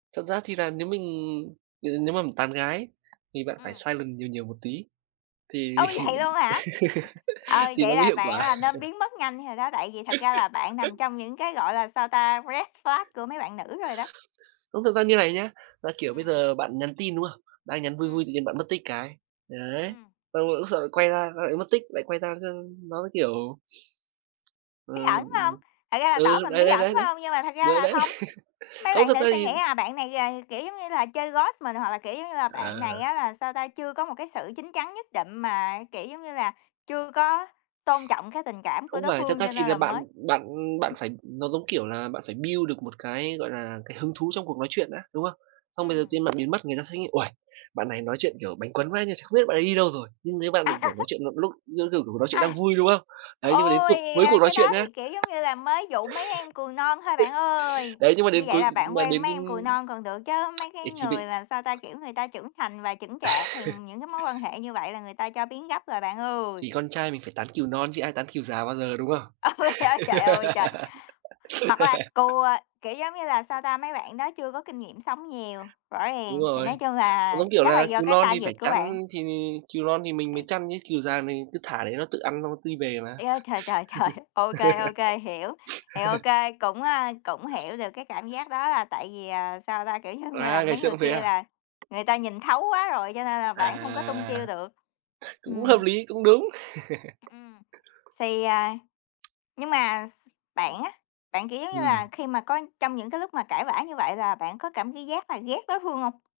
Thật ra thì là nếu mình n nếu mà mình tán gái thì bạn phải Ừm. silent nhiều nhiều một tí, thì Ôi, vậy luôn hả? Ừ, thì nó vậy mới là hiệu bạn quả. là nên biến mất nhanh rồi đó, tại vì thật ra là bạn nằm trong những cái, gọi là, sao ta, red flag của mấy bạn nữ rồi đó. Không, thực ra như này nhá, là, kiểu, bây Ừm. giờ bạn nhắn tin, đúng không? Đang nhắn vui vui Ừm. tự nhiên bạn mất tích cái. Đấy, Ừm. xong rồi lúc sau lại quay ra, lại mất tích, lại quay ra, xong nó, kiểu Bí ẩn, ừm, phải hông? Thật ra là ừ, tỏ ừ, mình đấy, bí đấy, ẩn, đấy, phải đấy, hông? Nhưng mà thật ra đ là đấy. không. Mấy Không, bạn thật nữ ra sẽ thì nghĩ là bạn này gà kiểu giống như là, chơi ghost mình, hoặc là, kiểu giống như là, bạn này À. á là, sao ta, chưa có một cái sự chín chắn nhất định mà, kiểu giống như là, chưa có tôn trọng cái tình cảm của Không đối phải, thật phương ra cho thì nên là là bạn mới bạn bạn ừm. phải nó giống kiểu là bạn phải build được một cái, gọi là, cái hứng thú trong cuộc nói chuyện đã, đúng không? Xong bây giờ Ừm. tự nhiên bạn biến mất, người ta sẽ nghĩ: "Uầy, bạn này nói chuyện, kiểu, bánh cuốn quá, nhưng ch không biết bạn ấy đi đâu rồi." Nhưng nếu bạn mà, kiểu, nói chuyện một lúc [unintelligible] kiểu, cuộc nói chuyện đang A! vui, đúng không? Đấy, nhưng mà đến Ôi cuộc cuối cuộc da! nói Cái chuyện đó nhá thì, kiểu, giống như là mới dụ mấy em cừu non thôi bạn ơi! đấy, nhưng mà Như đến vậy cuối là bạn mà quen đến mấy em cừu non còn được chớ, mấy ừ, cái thì bị người mà, sao ta, kiểu, người ta trưởng thành và chững chạc thì những cái mối quan hệ như vậy là người ta cho biến gấp rồi bạn ơi! Thì con trai mình phải tán cừu non chứ ai tán cừu già bao giờ, đúng không? Ôi, á, trời ơi, trời! Hoặc là cừu, à, kiểu giống như là, sao ta, mấy bạn đó chưa có kinh nghiệm sống nhiều, rõ Đúng ràng, thì rồi. nói chung Nó là giống kiểu chắc là là do cừu cái non thì phải target của bạn. chăn thì cừu non thì mình mới [unintelligible] chăn chứ, cừu già thì mình cứ thả để nó tự ăn xong nó ti về mà. Trời ơi, trời, trời, trời! OK, OK, hiểu, thì OK, cũng, a, cũng hiểu được cái cảm giác đó là tại vì, ờ, sao ta, kiểu, giống như là À, ngày mấy xưa người cũng thế kia à? là người ta nhìn thấu quá rồi cho nên là bạn không có tung À! chiêu được. Cũng hợp Ừm. lý, cũng đúng. Ừm. Xì, à nhưng mà s bạn á, bạn, kiểu giống như Ừm. là, khi mà có trong những cái lúc mà cãi vã như vậy là bạn có cảm thấy ghét là ghét đối phương hông?